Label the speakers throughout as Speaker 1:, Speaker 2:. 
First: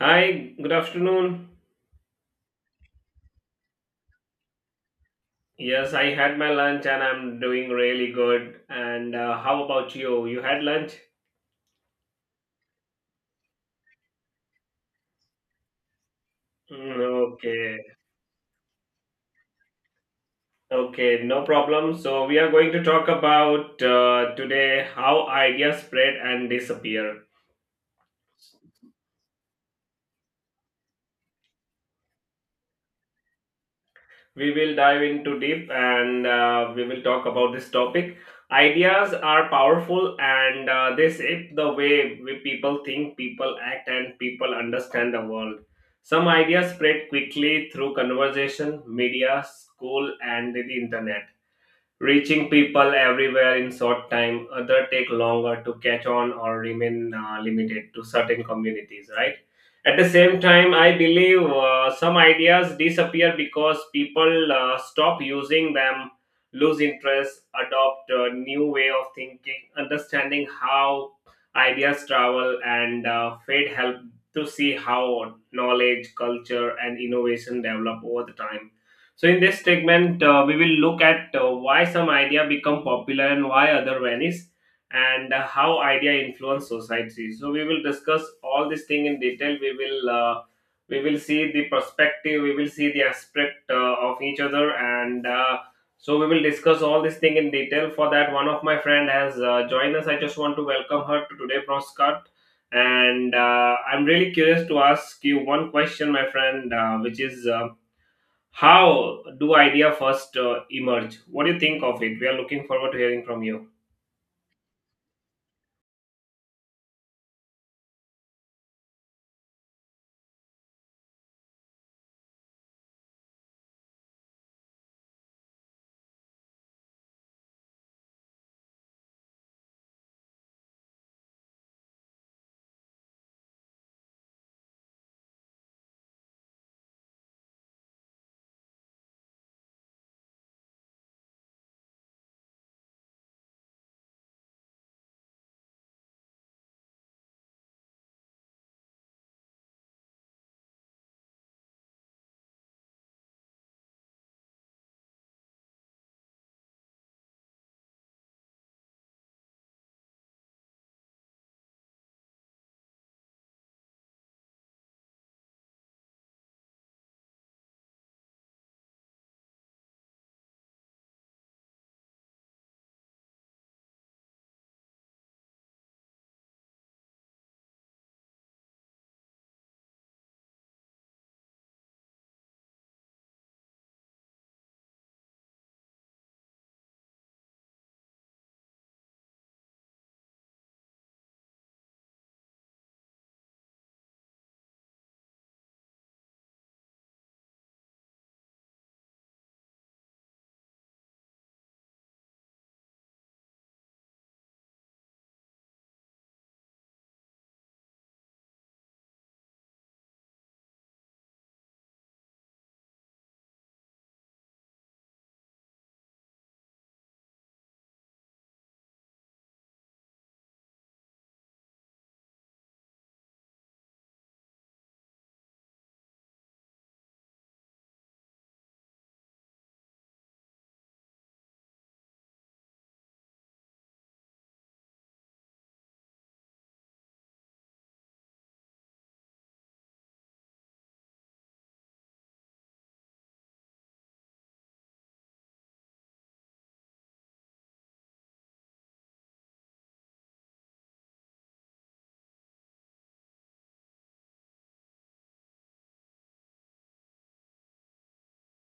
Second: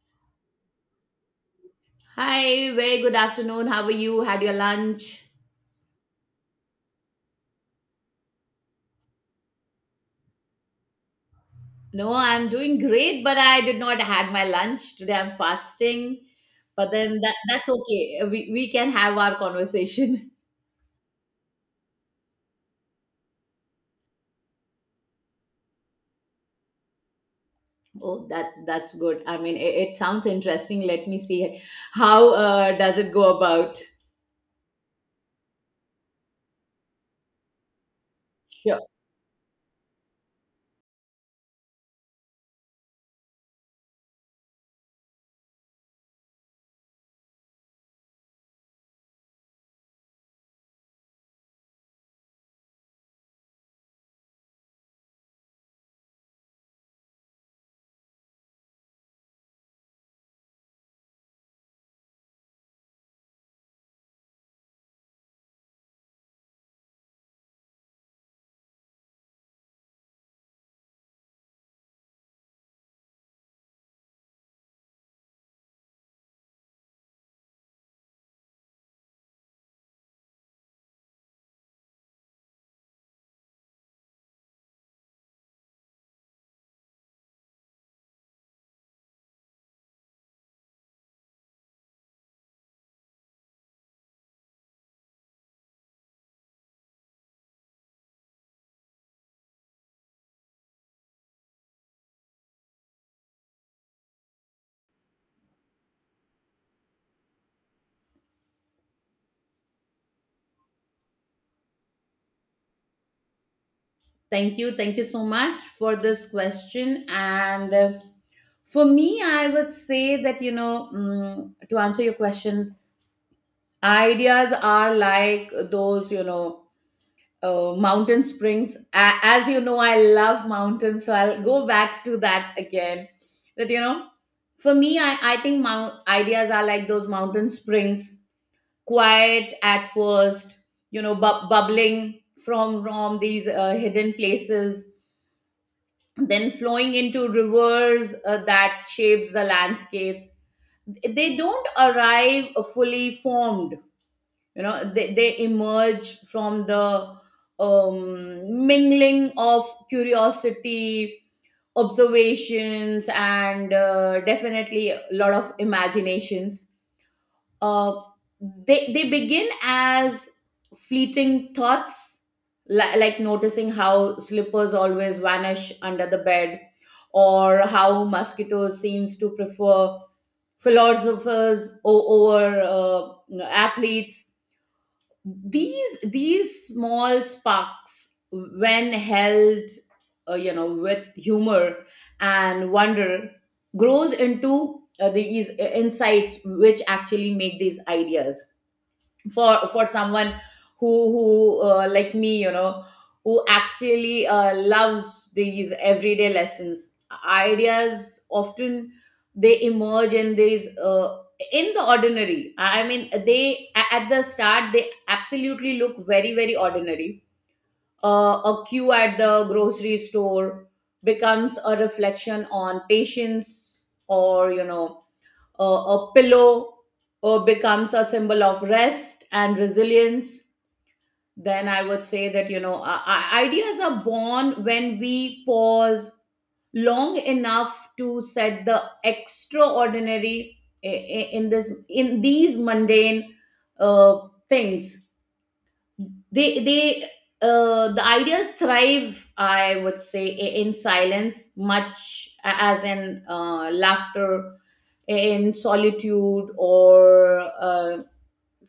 Speaker 1: Hi, good afternoon.
Speaker 2: Hi, very good afternoon. How are you? Had your lunch?
Speaker 1: Yes, I had my lunch and I'm doing really good. And how about you? You had lunch?
Speaker 2: No, I'm doing great, but I did not had my lunch today. I'm fasting, but
Speaker 1: Mm,
Speaker 2: then that's
Speaker 1: okay,
Speaker 2: okay. We can have our conversation.
Speaker 1: okay, no problem. So, we are going to talk about today how ideas spread and disappear.
Speaker 2: Oh, that's good. I mean, it sounds interesting. Let me see how does it go about.
Speaker 1: We will dive into deep and we will talk about this topic.
Speaker 2: Sure.
Speaker 1: Ideas are powerful and they shape the way we people think, people act, and people understand the world. Some ideas spread quickly through conversation, media, school, and the internet reaching people everywhere in short time, other take longer to catch on or remain limited to certain communities, right? At the same time I believe some ideas disappear because people stop using them, lose interest, adopt a new way of thinking, understanding how ideas travel and fate help to see how knowledge, culture, and innovation develop over the time. So in this segment, we will look at why some idea become popular and why other vanish, and how idea influence society. So we will discuss all this thing in detail. We will see the perspective. We will see the aspect of each other, and so we will discuss all this thing in detail. For that, one of my friend has joined us. I just want to welcome her to today broadcast. And I'm really curious to ask you one question, my friend, which is, how do idea first emerge? What do you think of it? We are looking forward to hearing from you.
Speaker 2: Thank you. Thank you so much for this question. And For me, I would say that, you know, to answer your question, ideas are like those, you know, Oh, mountain springs. As you know, I love mountains, so I'll go back to that again. That you know, for me, I think mount ideas are like those mountain springs, quiet at first, bubbling from these hidden places, then flowing into rivers that shapes the landscapes. They don't arrive fully formed. You know, they emerge from the mingling of curiosity, observations, and definitely a lot of imaginations. uh, they begin as fleeting thoughts, like noticing how slippers always vanish under the bed, or how mosquitoes seems to prefer philosophers over you know, athletes. These small sparks, when held you know, with humor and wonder, grows into these insights which actually make these ideas, for someone who like me, you know, who actually loves these everyday lessons, ideas often they emerge in the ordinary. I mean, they, at the start, they absolutely look very very ordinary. A queue at the grocery store becomes a reflection on patience, or you know, a pillow becomes a symbol of rest and resilience. Then I would say that, you know, ideas are born when we pause long enough to set the extraordinary in these mundane uh, things. They they uh, the ideas thrive, I would say, in silence, much as in laughter, in solitude, or uh,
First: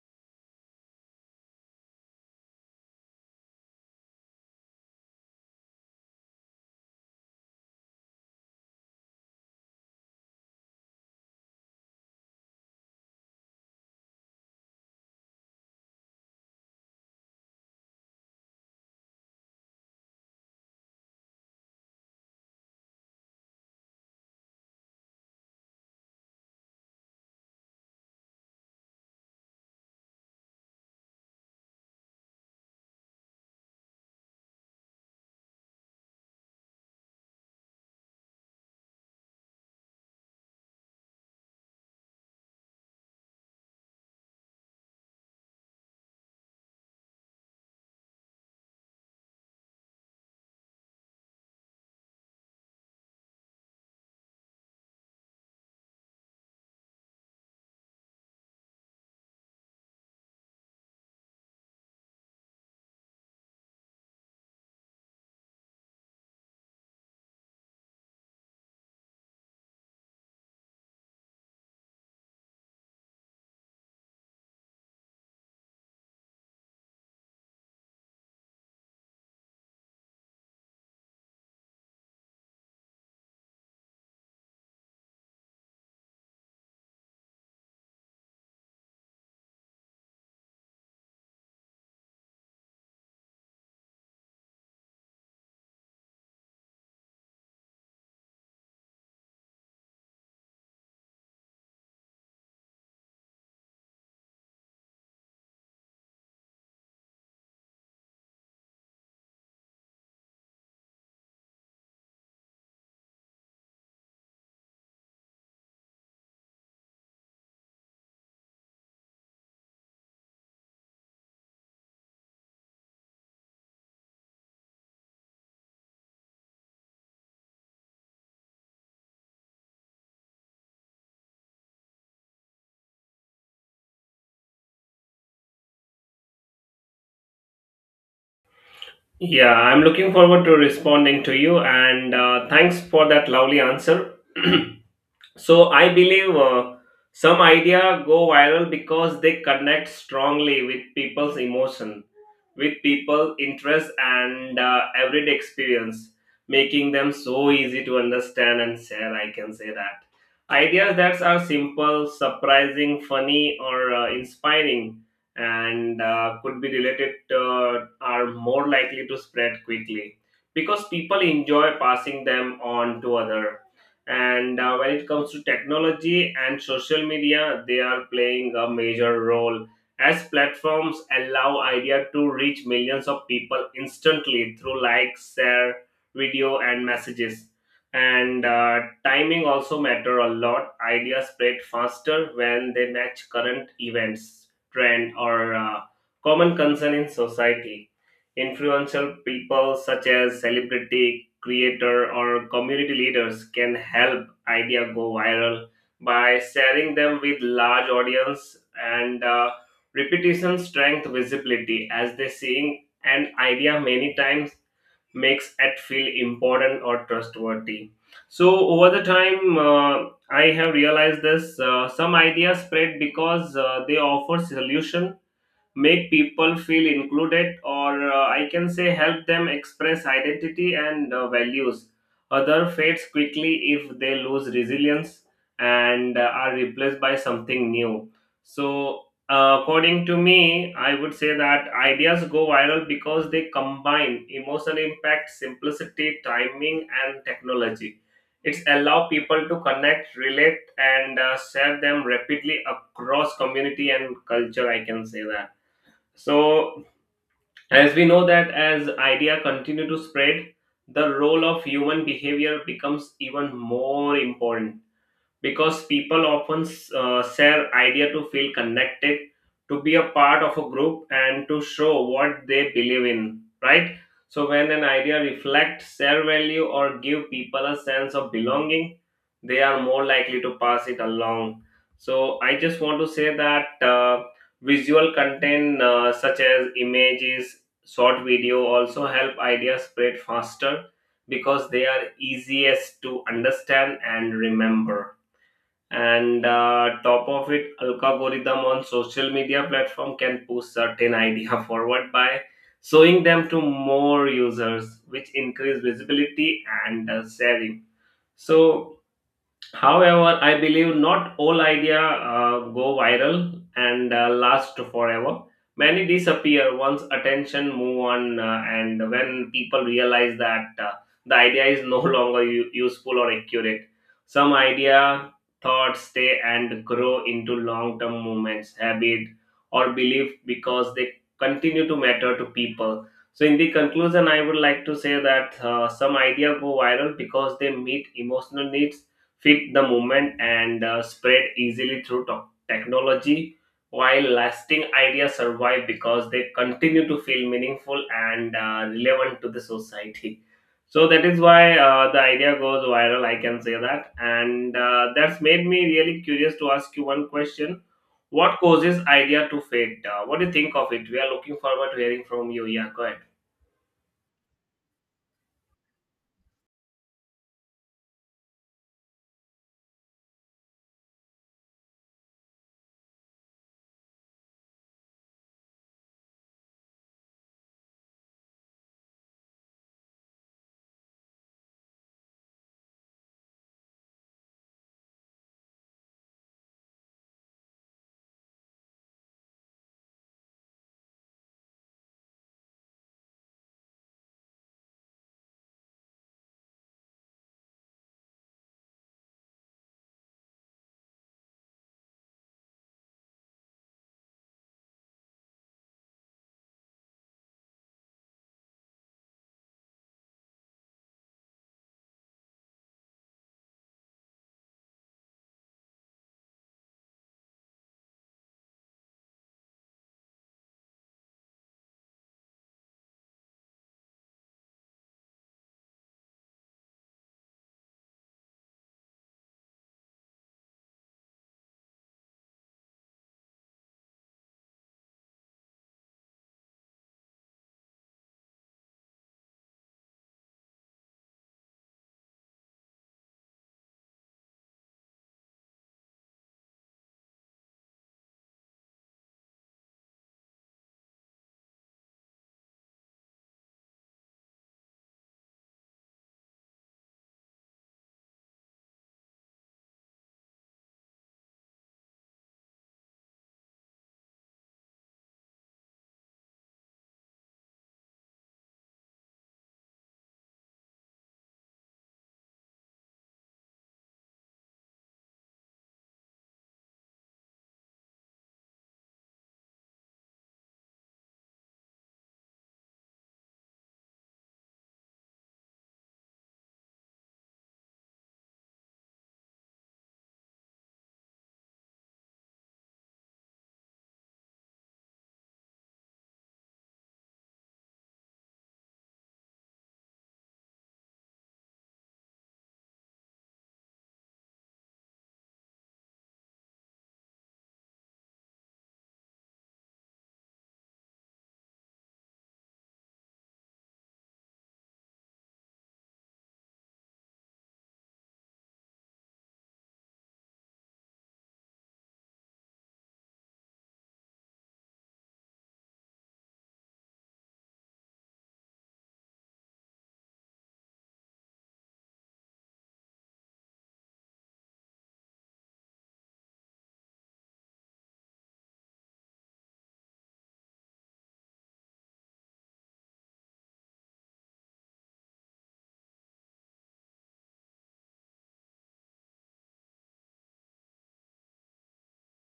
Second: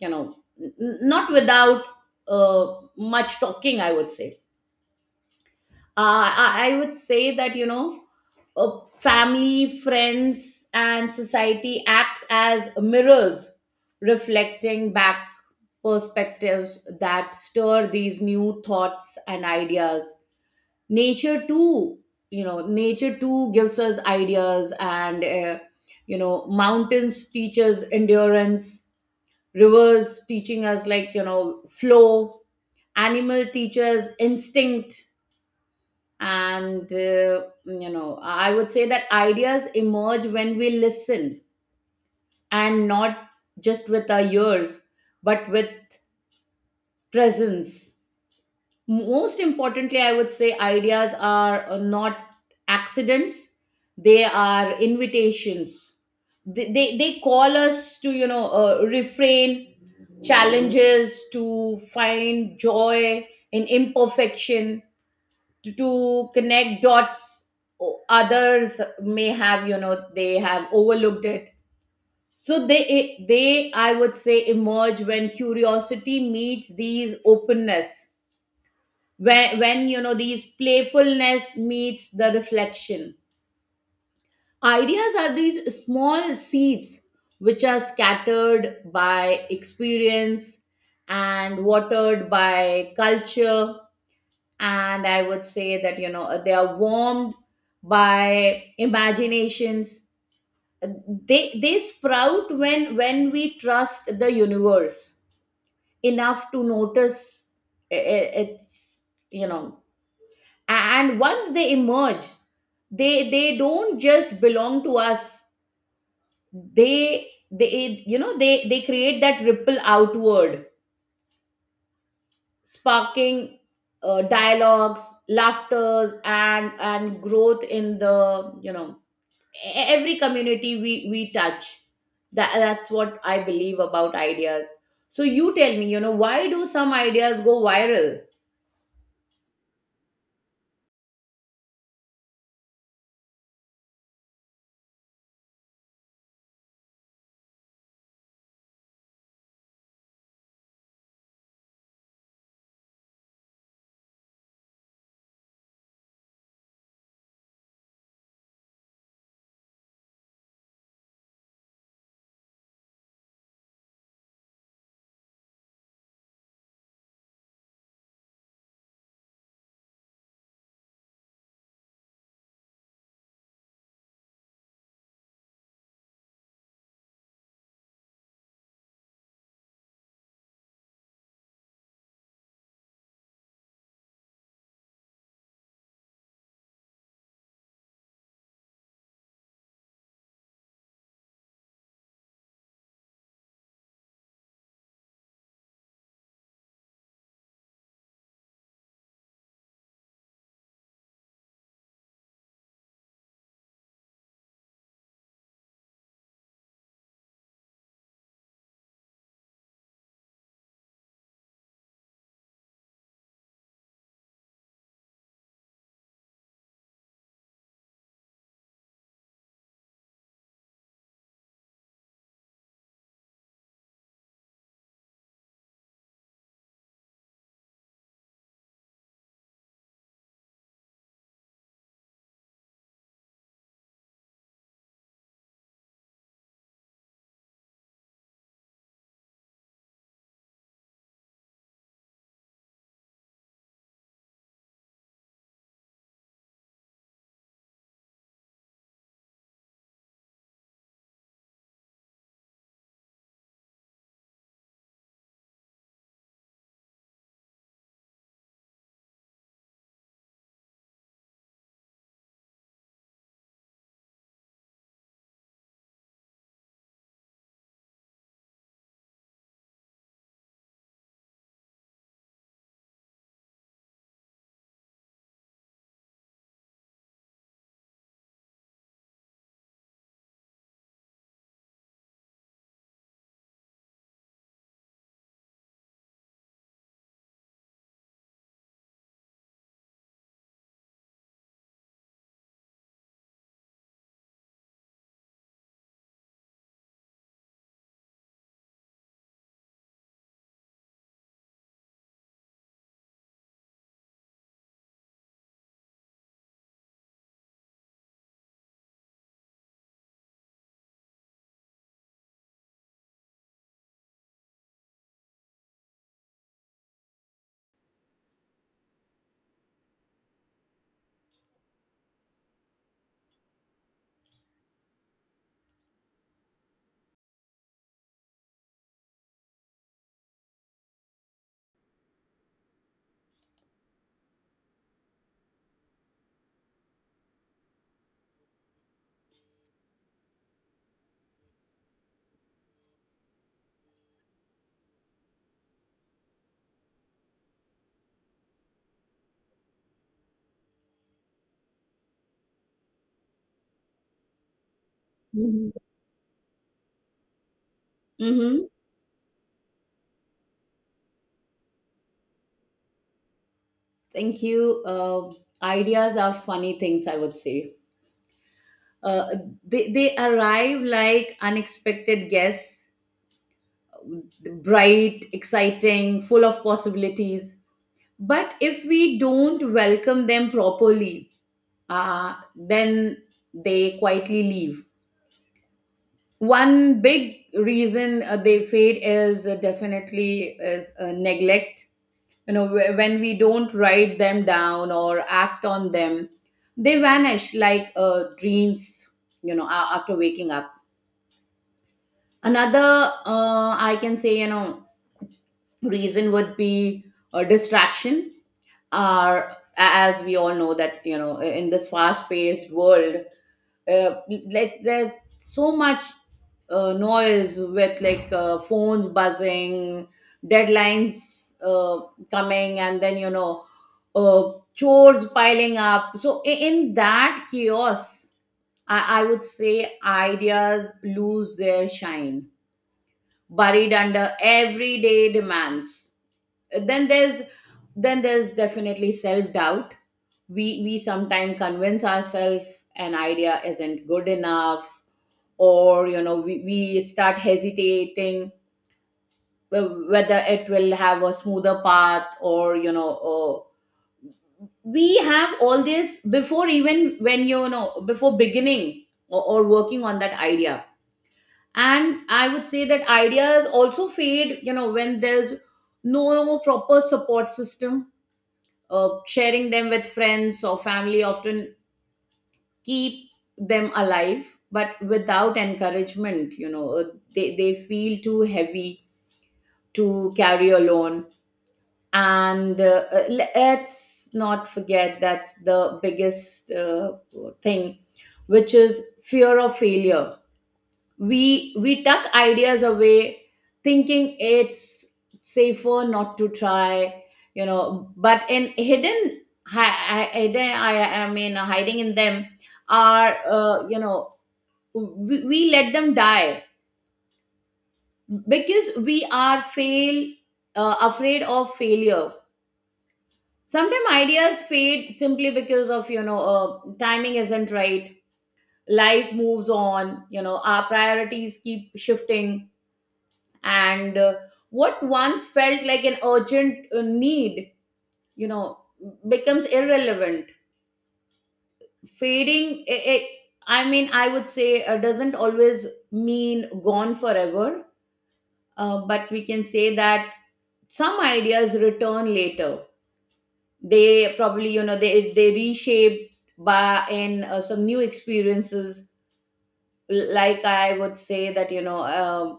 Speaker 2: you know not without uh, much talking, I would say. I would say that, you know, family, friends, and society acts as mirrors, reflecting back perspectives that stir these new thoughts and ideas. Nature too, you know, nature too gives us ideas, and you know, mountains teaches endurance, rivers teaching us, like, you know, flow, animal teaches instinct, and you know, I would say that ideas emerge when we listen, and not just with our ears, but with presence. Most importantly, I would say ideas are not accidents, they are invitations. They call us to, you know, refrain challenges, to find joy in imperfection, to connect dots o- others may have, you know, they have overlooked it. So they, I would say, emerge when curiosity meets these openness, when, you know, these playfulness meets the reflection. Ideas are these small seeds which are scattered by experience and watered by culture, and I would say that, you know, they are warmed by imaginations. They sprout when, we trust the universe enough to notice it's, you know, and once they emerge, they don't just belong to us. They you know, they create that ripple outward, sparking dialogues, laughters, and growth in the, you know, every community we touch. That's what I believe about ideas. So you tell me, you know, why do some ideas go viral?
Speaker 1: Yeah, I'm looking forward to responding to you, and thanks for that lovely answer. So I believe some idea go viral because they connect strongly with people's emotion, with people interest, and everyday experience, making them so easy to understand and share. I can say that ideas that are simple, surprising, funny, or inspiring, and could be related are more likely to spread quickly because people enjoy passing them on to other. And when it comes to technology and social media, they are playing a major role as platforms allow idea to reach millions of people instantly through likes, share, video, and messages. And timing also matter a lot. Ideas spread faster when they match current events, trend, or common concern in society. Influential people such as celebrity, creator, or community leaders can help idea go viral by sharing them with large audience. And repetition strength visibility, as they seeing an idea many times makes it feel important or trustworthy. So over the time, I have realized this. Some ideas spread because they offer solution, make people feel included, or I can say help them express identity and values. Other fades quickly if they lose resilience and are replaced by something new. So according to me, I would say that ideas go viral because they combine emotional impact, simplicity, timing, and technology. It's allow people to connect, relate, and share them rapidly across community and culture, I can say that. So, as we know that as idea continue to spread, the role of human behavior becomes even more important because people often share idea to feel connected, to be a part of a group, and to show what they believe in, right? So when an idea reflects their value or give people a sense of belonging, they are more likely to pass it along. So I just want to say that visual content, such as images, short video, also help ideas spread faster because they are easiest to understand and remember. And top of it, algorithm on social media platform can push certain idea forward by showing them to more users, which increase visibility and sharing. So However, I believe not all idea go viral and last forever. Many disappear once attention move on, and when people realize that the idea is no longer useful or accurate, some idea thoughts stay and grow into long-term movements, habit, or belief because they continue to matter to people. So, in the conclusion, I would like to say that some idea go viral because they meet emotional needs, fit the moment, and spread easily through technology, while lasting ideas survive because they continue to feel meaningful and relevant to the society. So that is why the idea goes viral, I can say that. And that's made me
Speaker 2: Hmm.
Speaker 1: really curious to ask you one question. What
Speaker 2: Hmm.
Speaker 1: causes idea to fade, what do you think of it? We are looking forward to hearing from you. Yeah, go ahead.
Speaker 2: Thank you. Ideas are funny things, I would say. Uh, they arrive like unexpected guests, bright, exciting, full of possibilities, but if we don't welcome them properly, then they quietly leave. One big reason they fade is neglect. You know, when we don't write them down or act on them, they vanish like dreams, you know, after waking up. Another, I can say, you know, reason would be a distraction, are as we all know that, you know, in this fast paced world, uh, there's so much noise with, like, phones buzzing, deadlines coming, and then, you know, chores piling up. So in that chaos, I would say ideas lose their shine, buried under everyday demands. then there's then there's definitely self doubt. We sometimes convince ourselves an idea isn't good enough, or, you know, we, start hesitating whether it will have a smoother path, or you know, or we have all this before, even when, you know, before beginning or working on that idea. And I would say that ideas also fade, you know, when there's no proper support system. Sharing them with friends or family often keep them alive, but without encouragement, you know, they feel too heavy to carry alone. And Let's not forget that's the biggest thing, which is fear of failure. We tuck ideas away, thinking it's safer not to try, you know, but in hidden, hiding in them are, you know, we, let them die because we are fail afraid of failure. Sometimes ideas fade simply because of, you know, timing isn't right. Life moves on, you know, our priorities keep shifting, and what once felt like an urgent need, you know, becomes irrelevant. Fading, I would say, doesn't always mean gone forever. But we can say that some ideas return later. They probably, you know, they reshape by in some new experiences, like I would say that, you know,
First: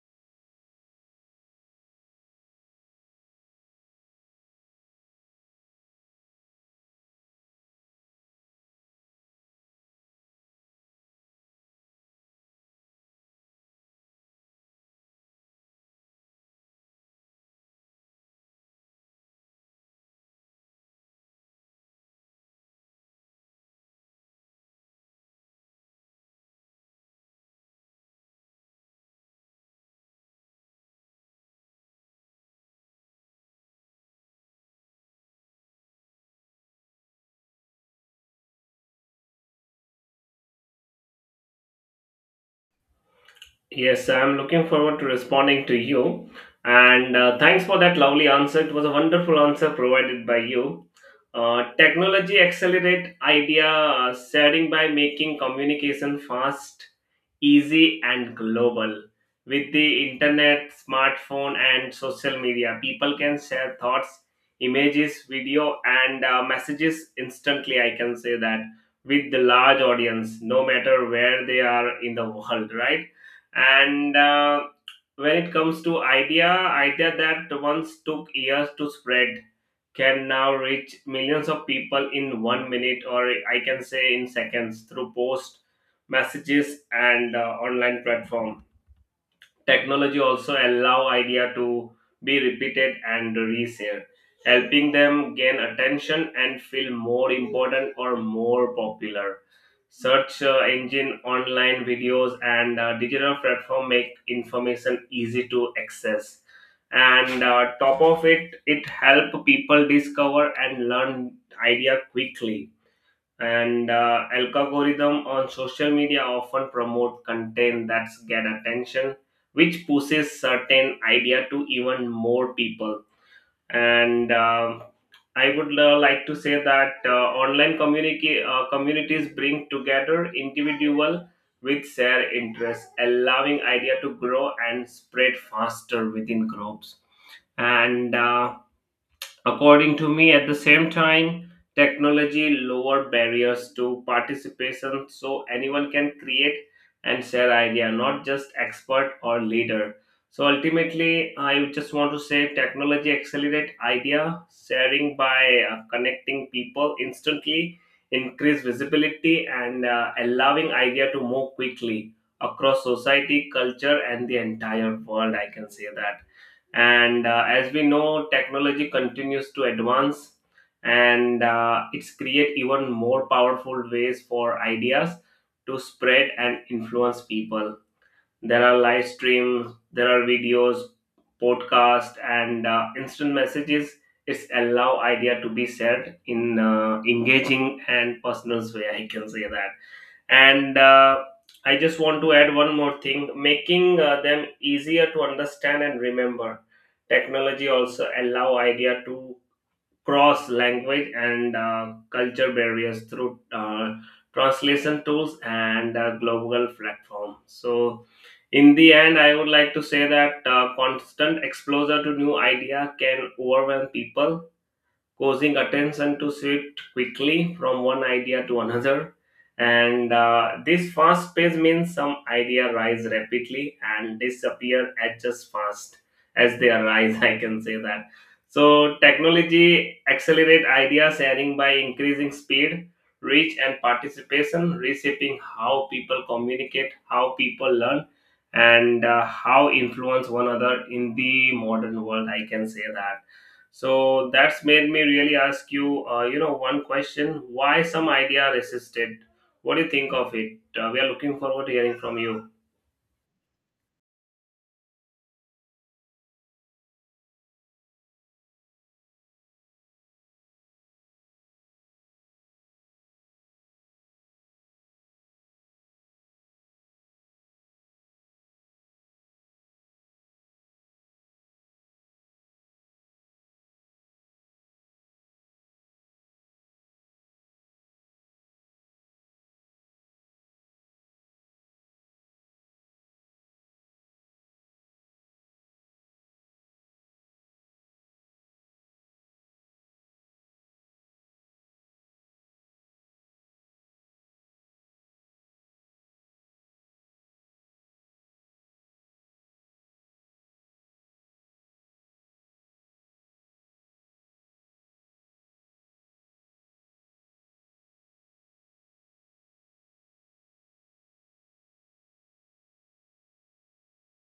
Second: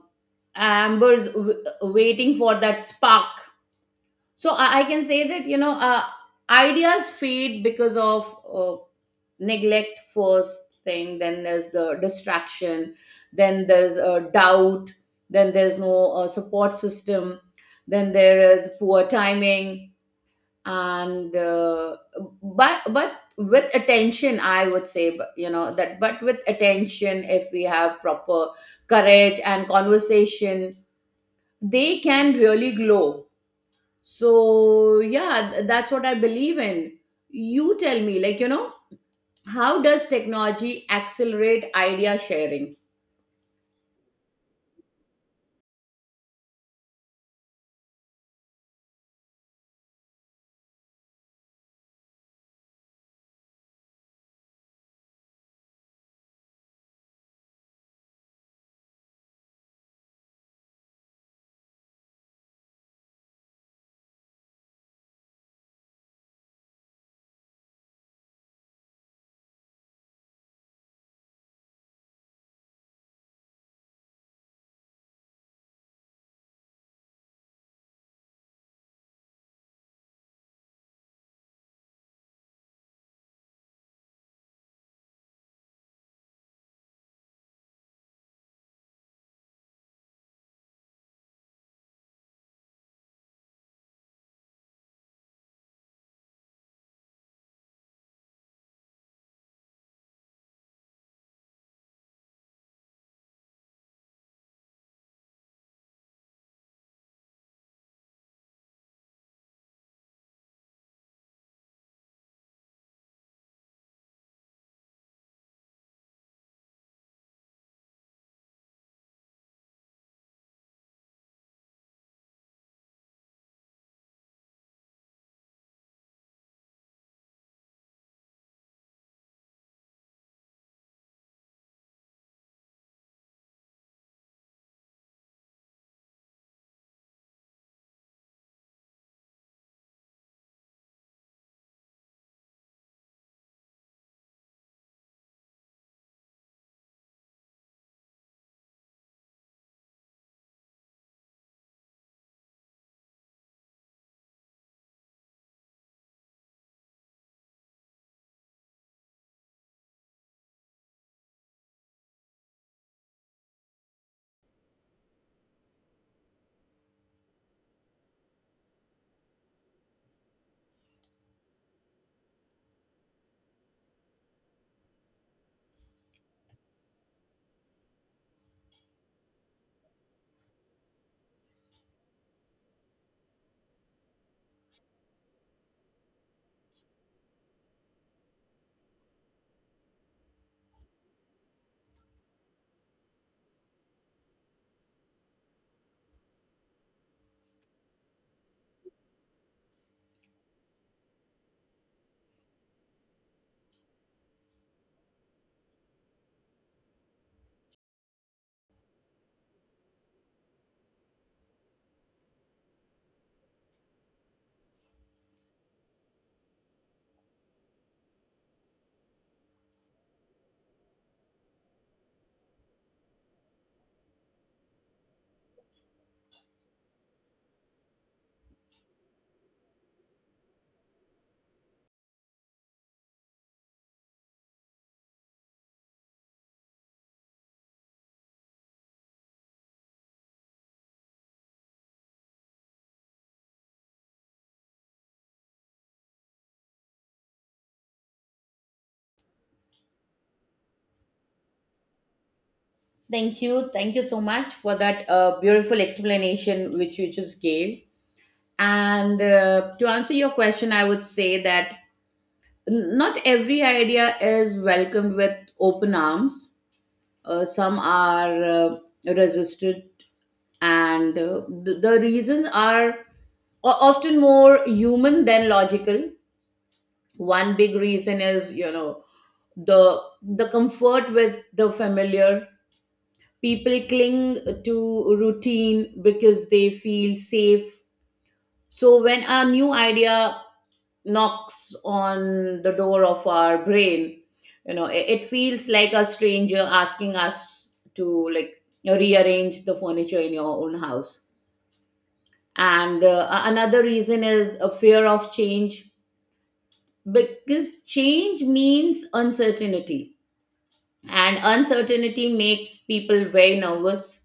Speaker 2: amber's waiting for that spark. So I can say that, you know, ideas fade because of uh, neglect first thing, then there's the distraction, then there's doubt, then there's no support system, then there is poor timing, and but with attention, I would say, but, you know, that but with attention, if we have proper courage and conversation, they can really glow. So, yeah, that's what I believe in. You tell me, like, you know, how does technology accelerate idea sharing?
Speaker 1: Yes, I'm looking forward to responding to you. And thanks for that lovely answer. It was a wonderful answer provided by you. Technology accelerate idea sharing by making communication fast, easy, and global. With the internet, smartphone, and social media, people can share thoughts, images, video, and messages instantly. I can say that with the large audience, no matter where they are in the world, right? And when it comes to idea that once took years to spread can now reach millions of people in 1 minute, or I can say in seconds, through post, messages, and online platform. Technology also allow idea to be repeated and reshared, helping them gain attention and feel more important or more popular. Search engine, online videos, and digital platform make information easy to access. And top of it, it help people discover and learn idea quickly. And algorithm on social media often promote content that's get attention, which pushes certain idea to even more people. And I would like to say that online communities bring together individual with shared interests, allowing idea to grow and spread faster within groups. And according to me, at the same time, technology lower barriers to participation, so anyone can create and share idea, not just expert or leader. So ultimately, I just want to say technology accelerate idea sharing by connecting people instantly, increase visibility, and allowing idea to move quickly across society, culture, and the entire world. I can say that. And as we know, technology continues to advance and it's create even more powerful ways for ideas to spread and influence people. There are live streams, there are videos, podcast, and instant messages. It's allow idea to be shared in engaging and personal way, I can say that. And I just want to add one more thing, making them easier to understand and remember. Technology also allow idea to cross language and culture barriers through translation tools and global platform. So in the end I would like to say that constant exposure to new idea can overwhelm people, causing attention to shift quickly from one idea to another. And this fast pace means some idea rise rapidly and disappear at just fast as they arise. I can say that. So technology accelerate idea sharing by increasing speed, reach, and participation, reshaping how people communicate, how people learn, and how influence one another in the modern world. I can say that. So that's made me really ask you, one question: why some idea resisted? What do you think of it? We are looking forward to hearing from you.
Speaker 2: Thank you. Thank you so much for that beautiful explanation which you just gave. And To answer your question, I would say that not every idea is welcomed with open arms. Some are, resistant, and the reasons are often more human than logical. One big reason is, you know, the comfort with the familiar. People cling to routine because they feel safe. So when a new idea knocks on the door of our brain, you know, it, feels like a stranger asking us to, like, rearrange the furniture in your own house. And another reason is a fear of change, because change means uncertainty, and uncertainty makes people very nervous.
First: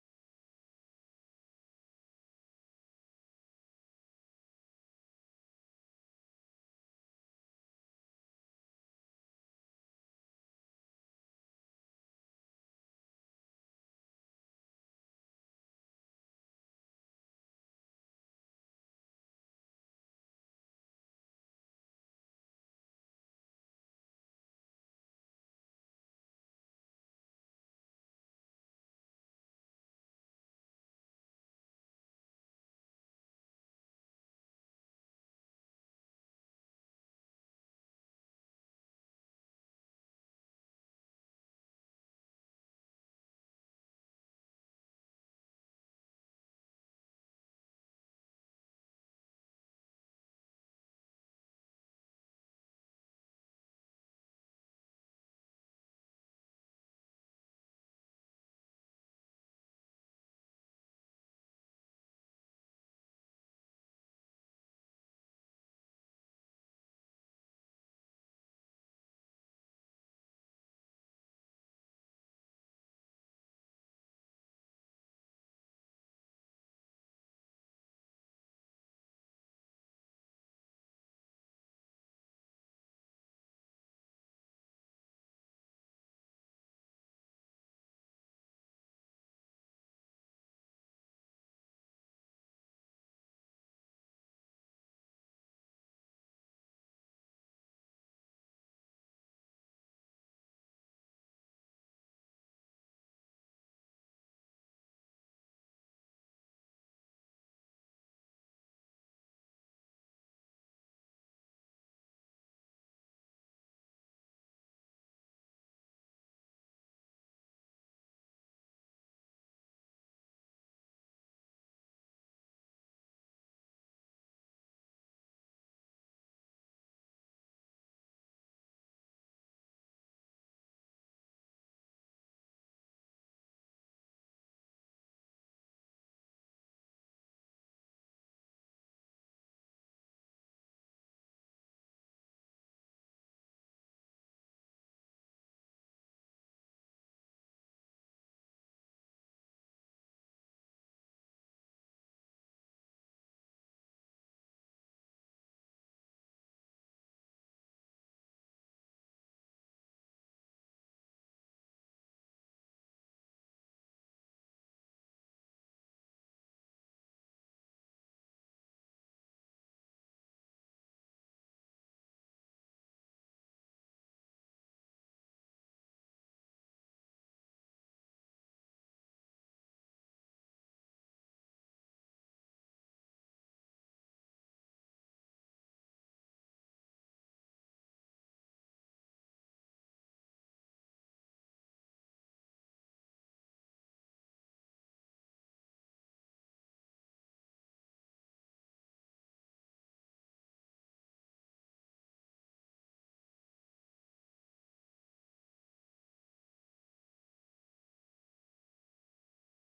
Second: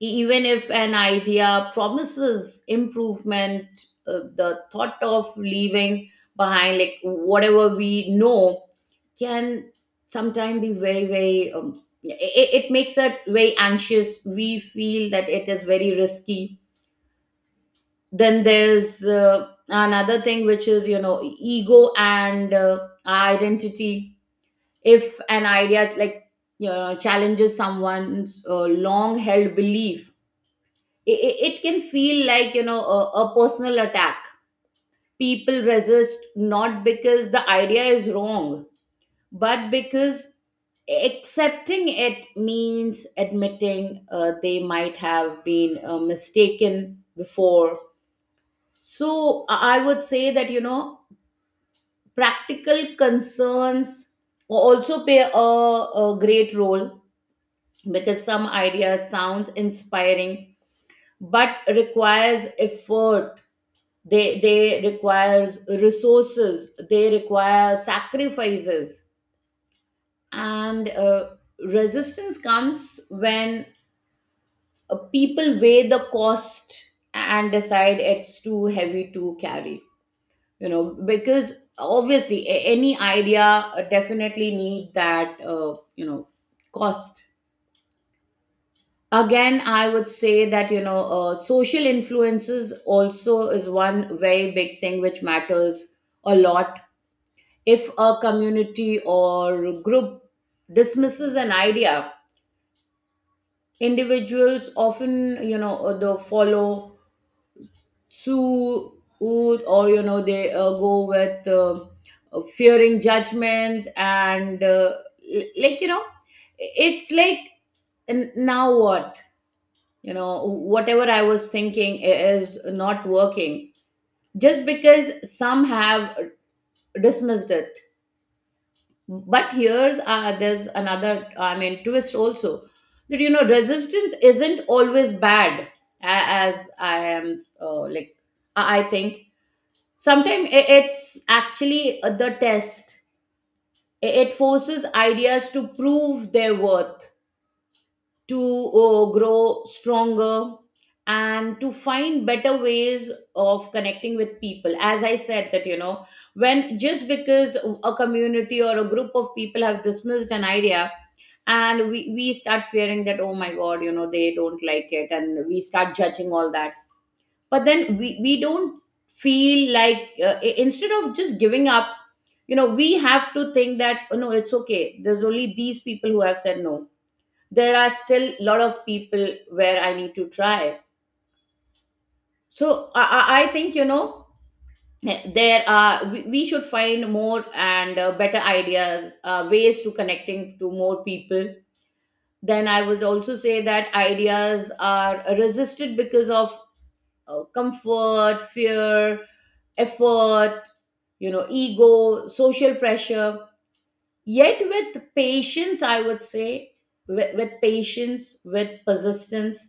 Speaker 2: Even if an idea promises improvement, the thought of leaving behind, like, whatever we know, can sometimes be very very yeah, it, makes us very anxious. We feel that it is very risky. Then there's, another thing, which is, you know, ego and identity. If an idea, like, you know, challenges someone's long held belief, it, can feel like, you know, a, personal attack. People resist not because the idea is wrong, but because accepting it means admitting they might have been mistaken before. So I would say that, you know, practical concerns also play a, great role, because some ideas sounds inspiring but requires effort. They requires resources, they require sacrifices, and resistance comes when people weigh the cost and decide it's too heavy to carry. You know, because obviously any idea definitely need that, you know, cost. Again, I would say that, you know, social influences also is one very big thing which matters a lot. If a community or group dismisses an idea, individuals often, you know, the follow suit, or, you know, they go with, fearing judgments, and like, you know, it's like, Now what, you know, whatever I was thinking is not working, just because some have dismissed it." But here's, there's another, I mean, twist also, that, you know, resistance isn't always bad. As I am, I think, sometimes it's actually the test. It forces ideas to prove their worth, to grow stronger, and to find better ways of connecting with people. As I said that, you know, when just because a community or a group of people have dismissed an idea, and we, start fearing that, oh my god, you know, they don't like it, and we start judging all that. But then we, don't feel Instead of just giving up, we have to think that, oh, no, it's okay, there's only these people who have said no. There are still a lot of people where I need to try. So I think, there are we should find more and better ideas, ways to connecting to more people. Then I would also say that ideas are resisted because of comfort, fear, effort, you know, ego, social pressure. Yet with patience, I would say, with patience, with persistence,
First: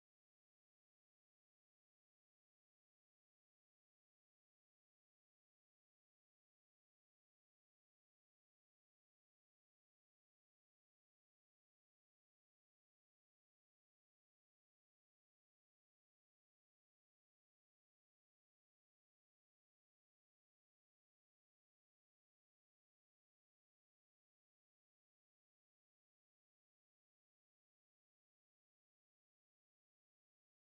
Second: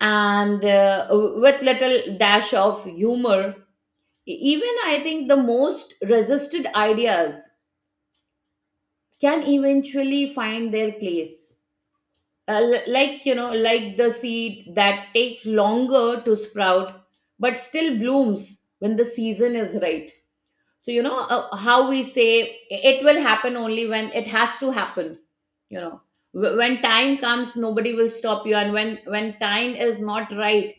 Speaker 2: and with little dash of humor, even I think the most resisted ideas can eventually find their place, like the seed that takes longer to sprout but still blooms when the season is right. So how we say, it will happen only when it has to happen. You know, when time comes, nobody will stop you, and when time is not right,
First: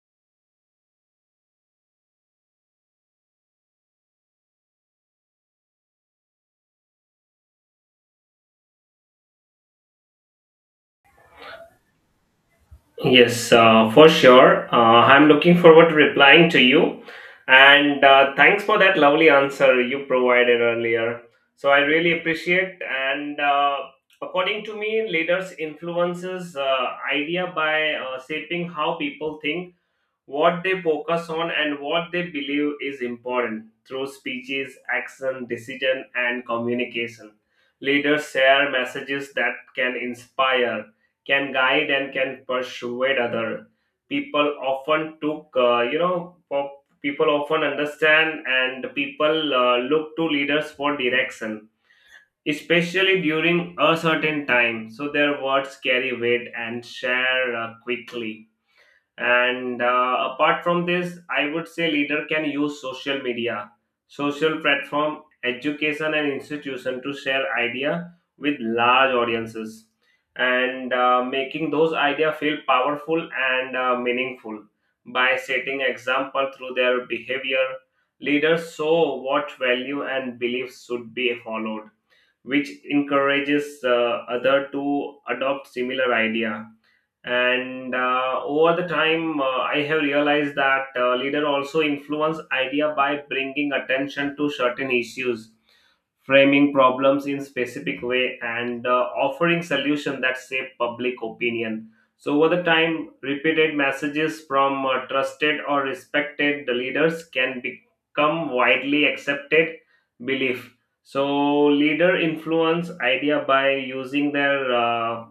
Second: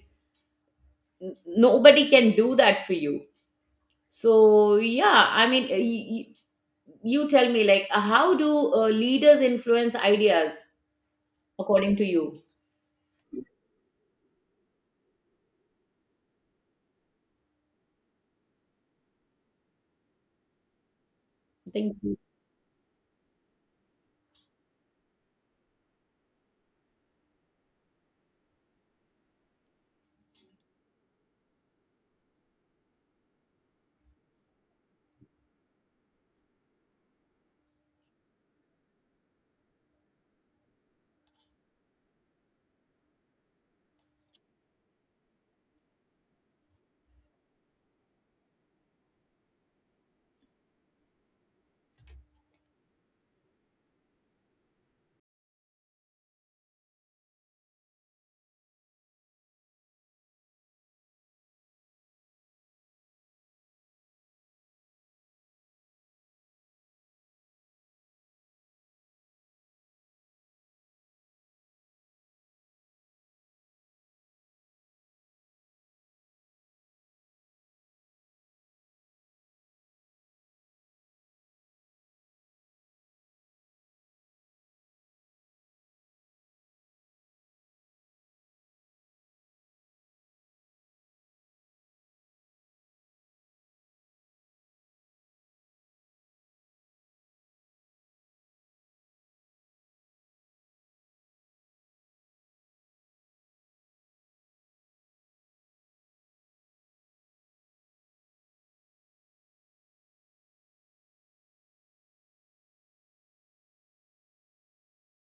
Speaker 2: nobody can do that for you. So yeah, I mean, you tell me, like, how do leaders influence ideas according to you?
Speaker 1: Yes, for sure. I'm looking forward to replying to you, and thanks for that lovely answer you provided earlier. So I
Speaker 2: Thank you.
Speaker 1: really appreciate. And according to me, leaders influences idea by shaping how people think, what they focus on, and what they believe is important. Through speeches, action, decision, and communication, leaders share messages that can inspire, can guide, and can persuade other. People often took you know for- People often understand and people look to leaders for direction, especially during a certain time. So their words carry weight and share quickly. And apart from this, I would say leader can use social media, social platform, education, and institution to share idea with large audiences. And making those idea feel powerful and meaningful by setting example through their behavior, leaders show what value and beliefs should be followed, which encourages other to adopt similar idea. And over the time, I have realized that leader also influence idea by bringing attention to certain issues, framing problems in specific way, and offering solution that shape public opinion. So over the time, repeated messages from trusted or respected leaders can become widely accepted belief. So leader influence idea by using their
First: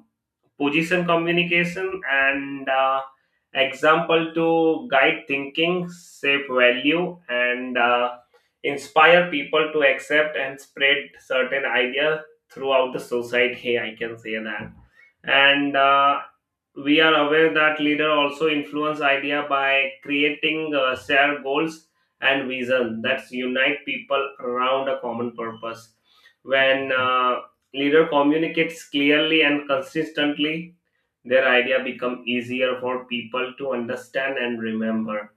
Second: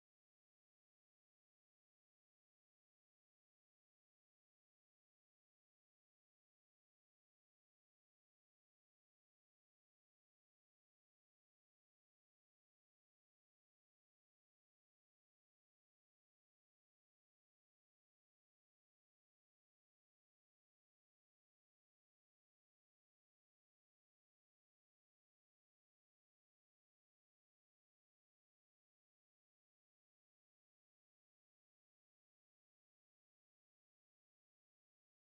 Speaker 1: position, communication, and example to guide thinking, shape value, and inspire people to accept and spread certain ideas throughout the society, I can say that. And we are aware that leader also influence idea by creating shared goals and vision that unite people around a common purpose. When leader communicates clearly and consistently, their idea become easier for people to understand and remember.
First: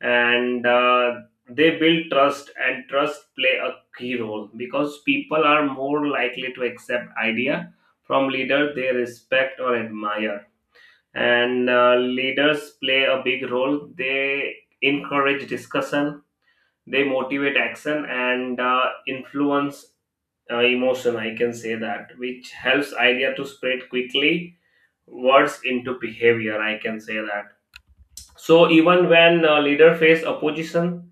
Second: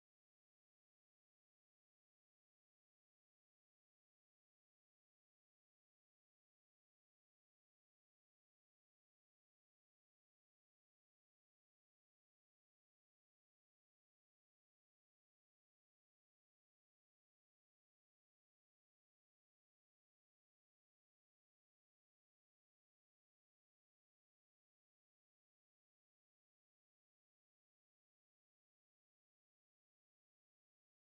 Speaker 1: And they build trust, and trust play a key role because people are more likely to accept idea from leader they respect or admire. And leaders play a big role. They encourage discussion, they motivate action, and influence emotion, I can say that, which helps idea to spread quickly, words into behavior, I can say that. So even when leader face opposition,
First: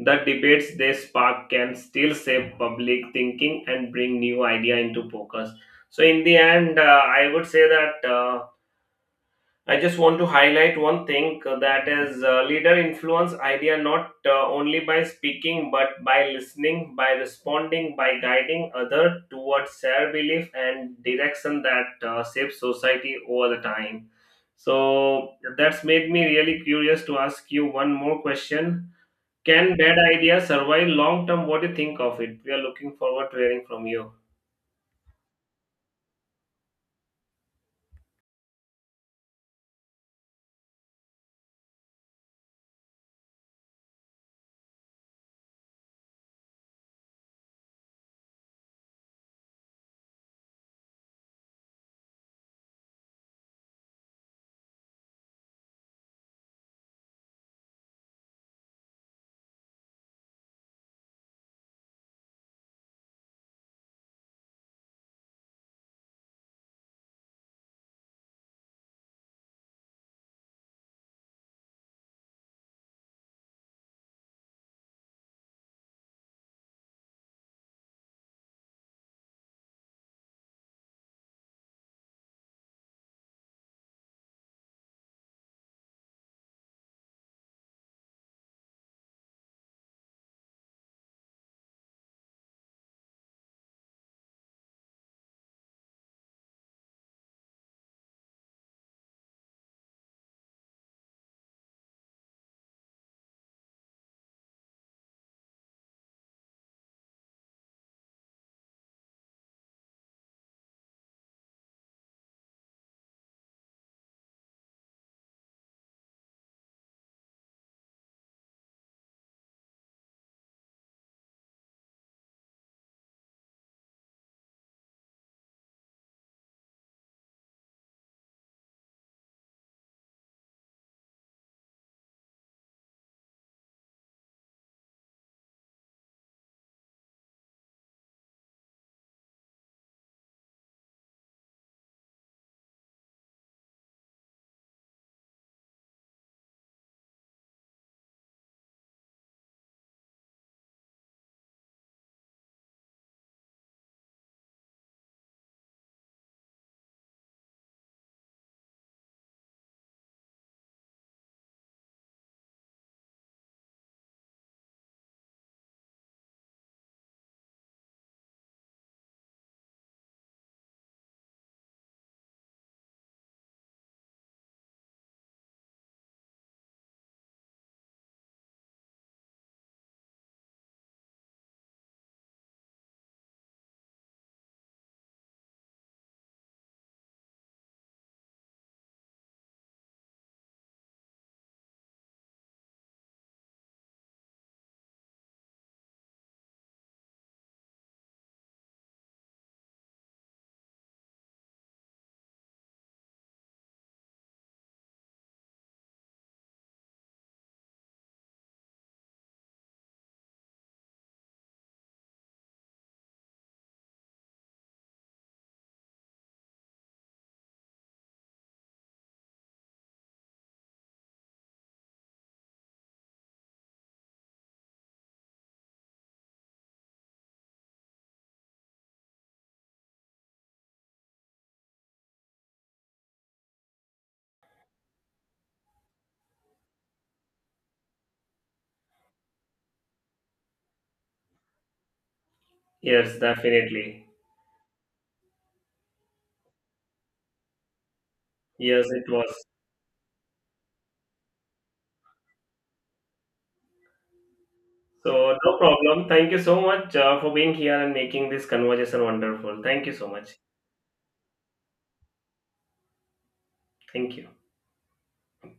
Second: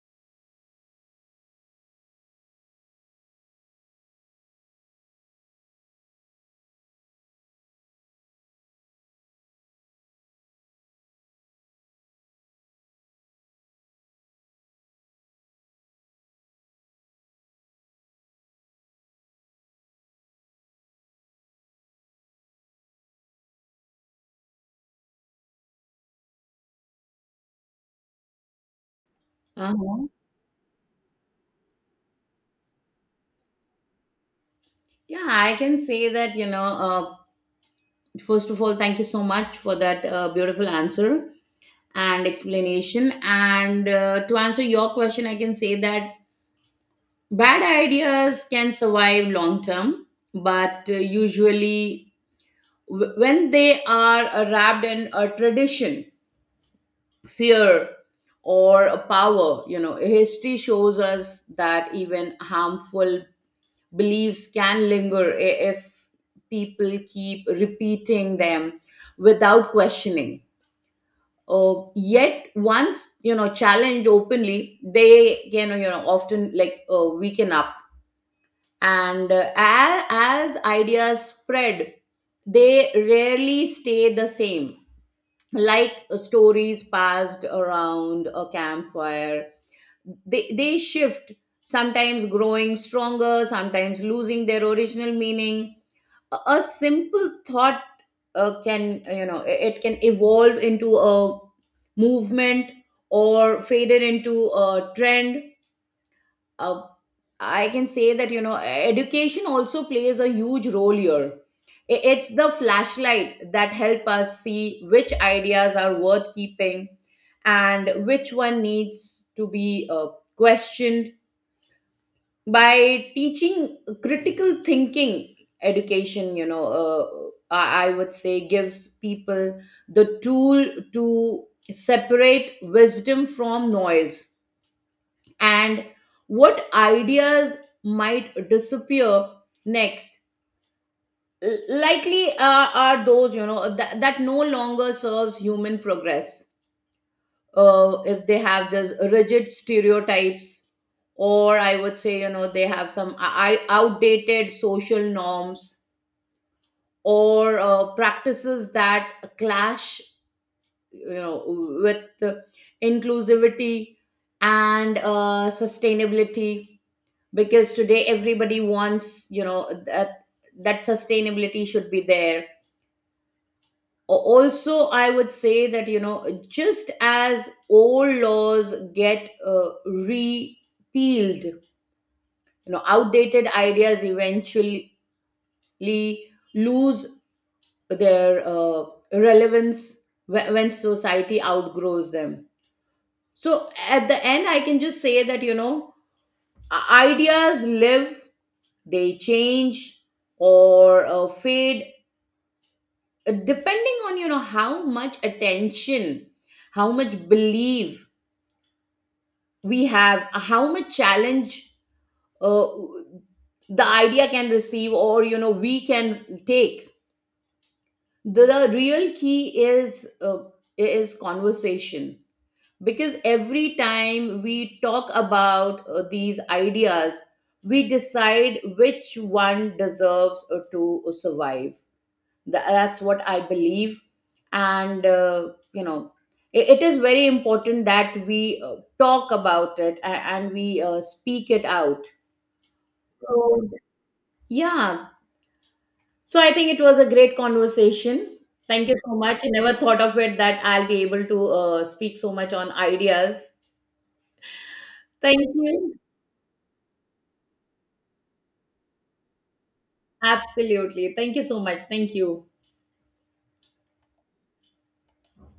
Speaker 1: the debates they spark can still save public thinking and bring new idea into focus. So in the end, I would say that, I just want to highlight one thing, that is, leader influence idea not only by speaking but by listening, by responding, by guiding other towards their belief and direction that shapes society over the time. So that's made me really curious to ask you one more question. Can bad
Speaker 2: Uh-huh.
Speaker 1: ideas survive long term? What do you think of it? We are looking forward to hearing from you.
Speaker 2: Yeah, I can say that, you know, first of all, thank you so much for that beautiful answer and explanation. And to answer your question, I can say that bad ideas can survive long term, but usually when they are wrapped in a tradition, fear, or a power. You know, history shows us that even harmful beliefs can linger if people keep repeating them without questioning. Uh, yet once, you know, challenged openly, they can, you know, often like weaken up. And as ideas spread, they rarely stay the same. Like, stories passed around a campfire, they shift, sometimes growing stronger, sometimes losing their original meaning. A simple thought can, you know, it can evolve into a movement or fade it into a trend. uh, I can say that, you know, education also plays a huge role here. It's the flashlight that help us see which ideas are worth keeping and which one needs to be questioned. By teaching critical thinking, education, I would say, gives people the tool to separate wisdom from noise. And what ideas might disappear next, likely are those, you know, that no longer serves human progress, if they have this rigid stereotypes, or I would say, you know, they have some outdated social norms or practices that clash, you know, with the inclusivity and sustainability, because today everybody wants, you know, that sustainability should be there. Also, I would say that, you know, just as old laws get repealed, you know, outdated ideas eventually lose their relevance when society outgrows them. So at the end, I can just say that, you know, ideas live, they change, or fade, depending on, you know, how much attention, how much belief we have, how much challenge uh, the idea can receive, or you know, we can take. The real key is, is conversation, because every time we talk about these ideas, we decide which one deserves to survive. That's what I believe. And you know, it is very important that we talk about it, and we speak it out.
Speaker 1: Yes,
Speaker 2: So
Speaker 1: definitely.
Speaker 2: yeah, so I think it was a great conversation.
Speaker 1: Yes,
Speaker 2: Thank you
Speaker 1: it
Speaker 2: so much.
Speaker 1: was.
Speaker 2: I never thought of it that I'll be able to speak so much on ideas.
Speaker 1: So,
Speaker 2: Thank
Speaker 1: no
Speaker 2: you.
Speaker 1: problem. Thank you so much for being here and making this conversation wonderful. Thank you so much.
Speaker 2: Absolutely, thank you so much. Thank you.
Speaker 1: Thank you.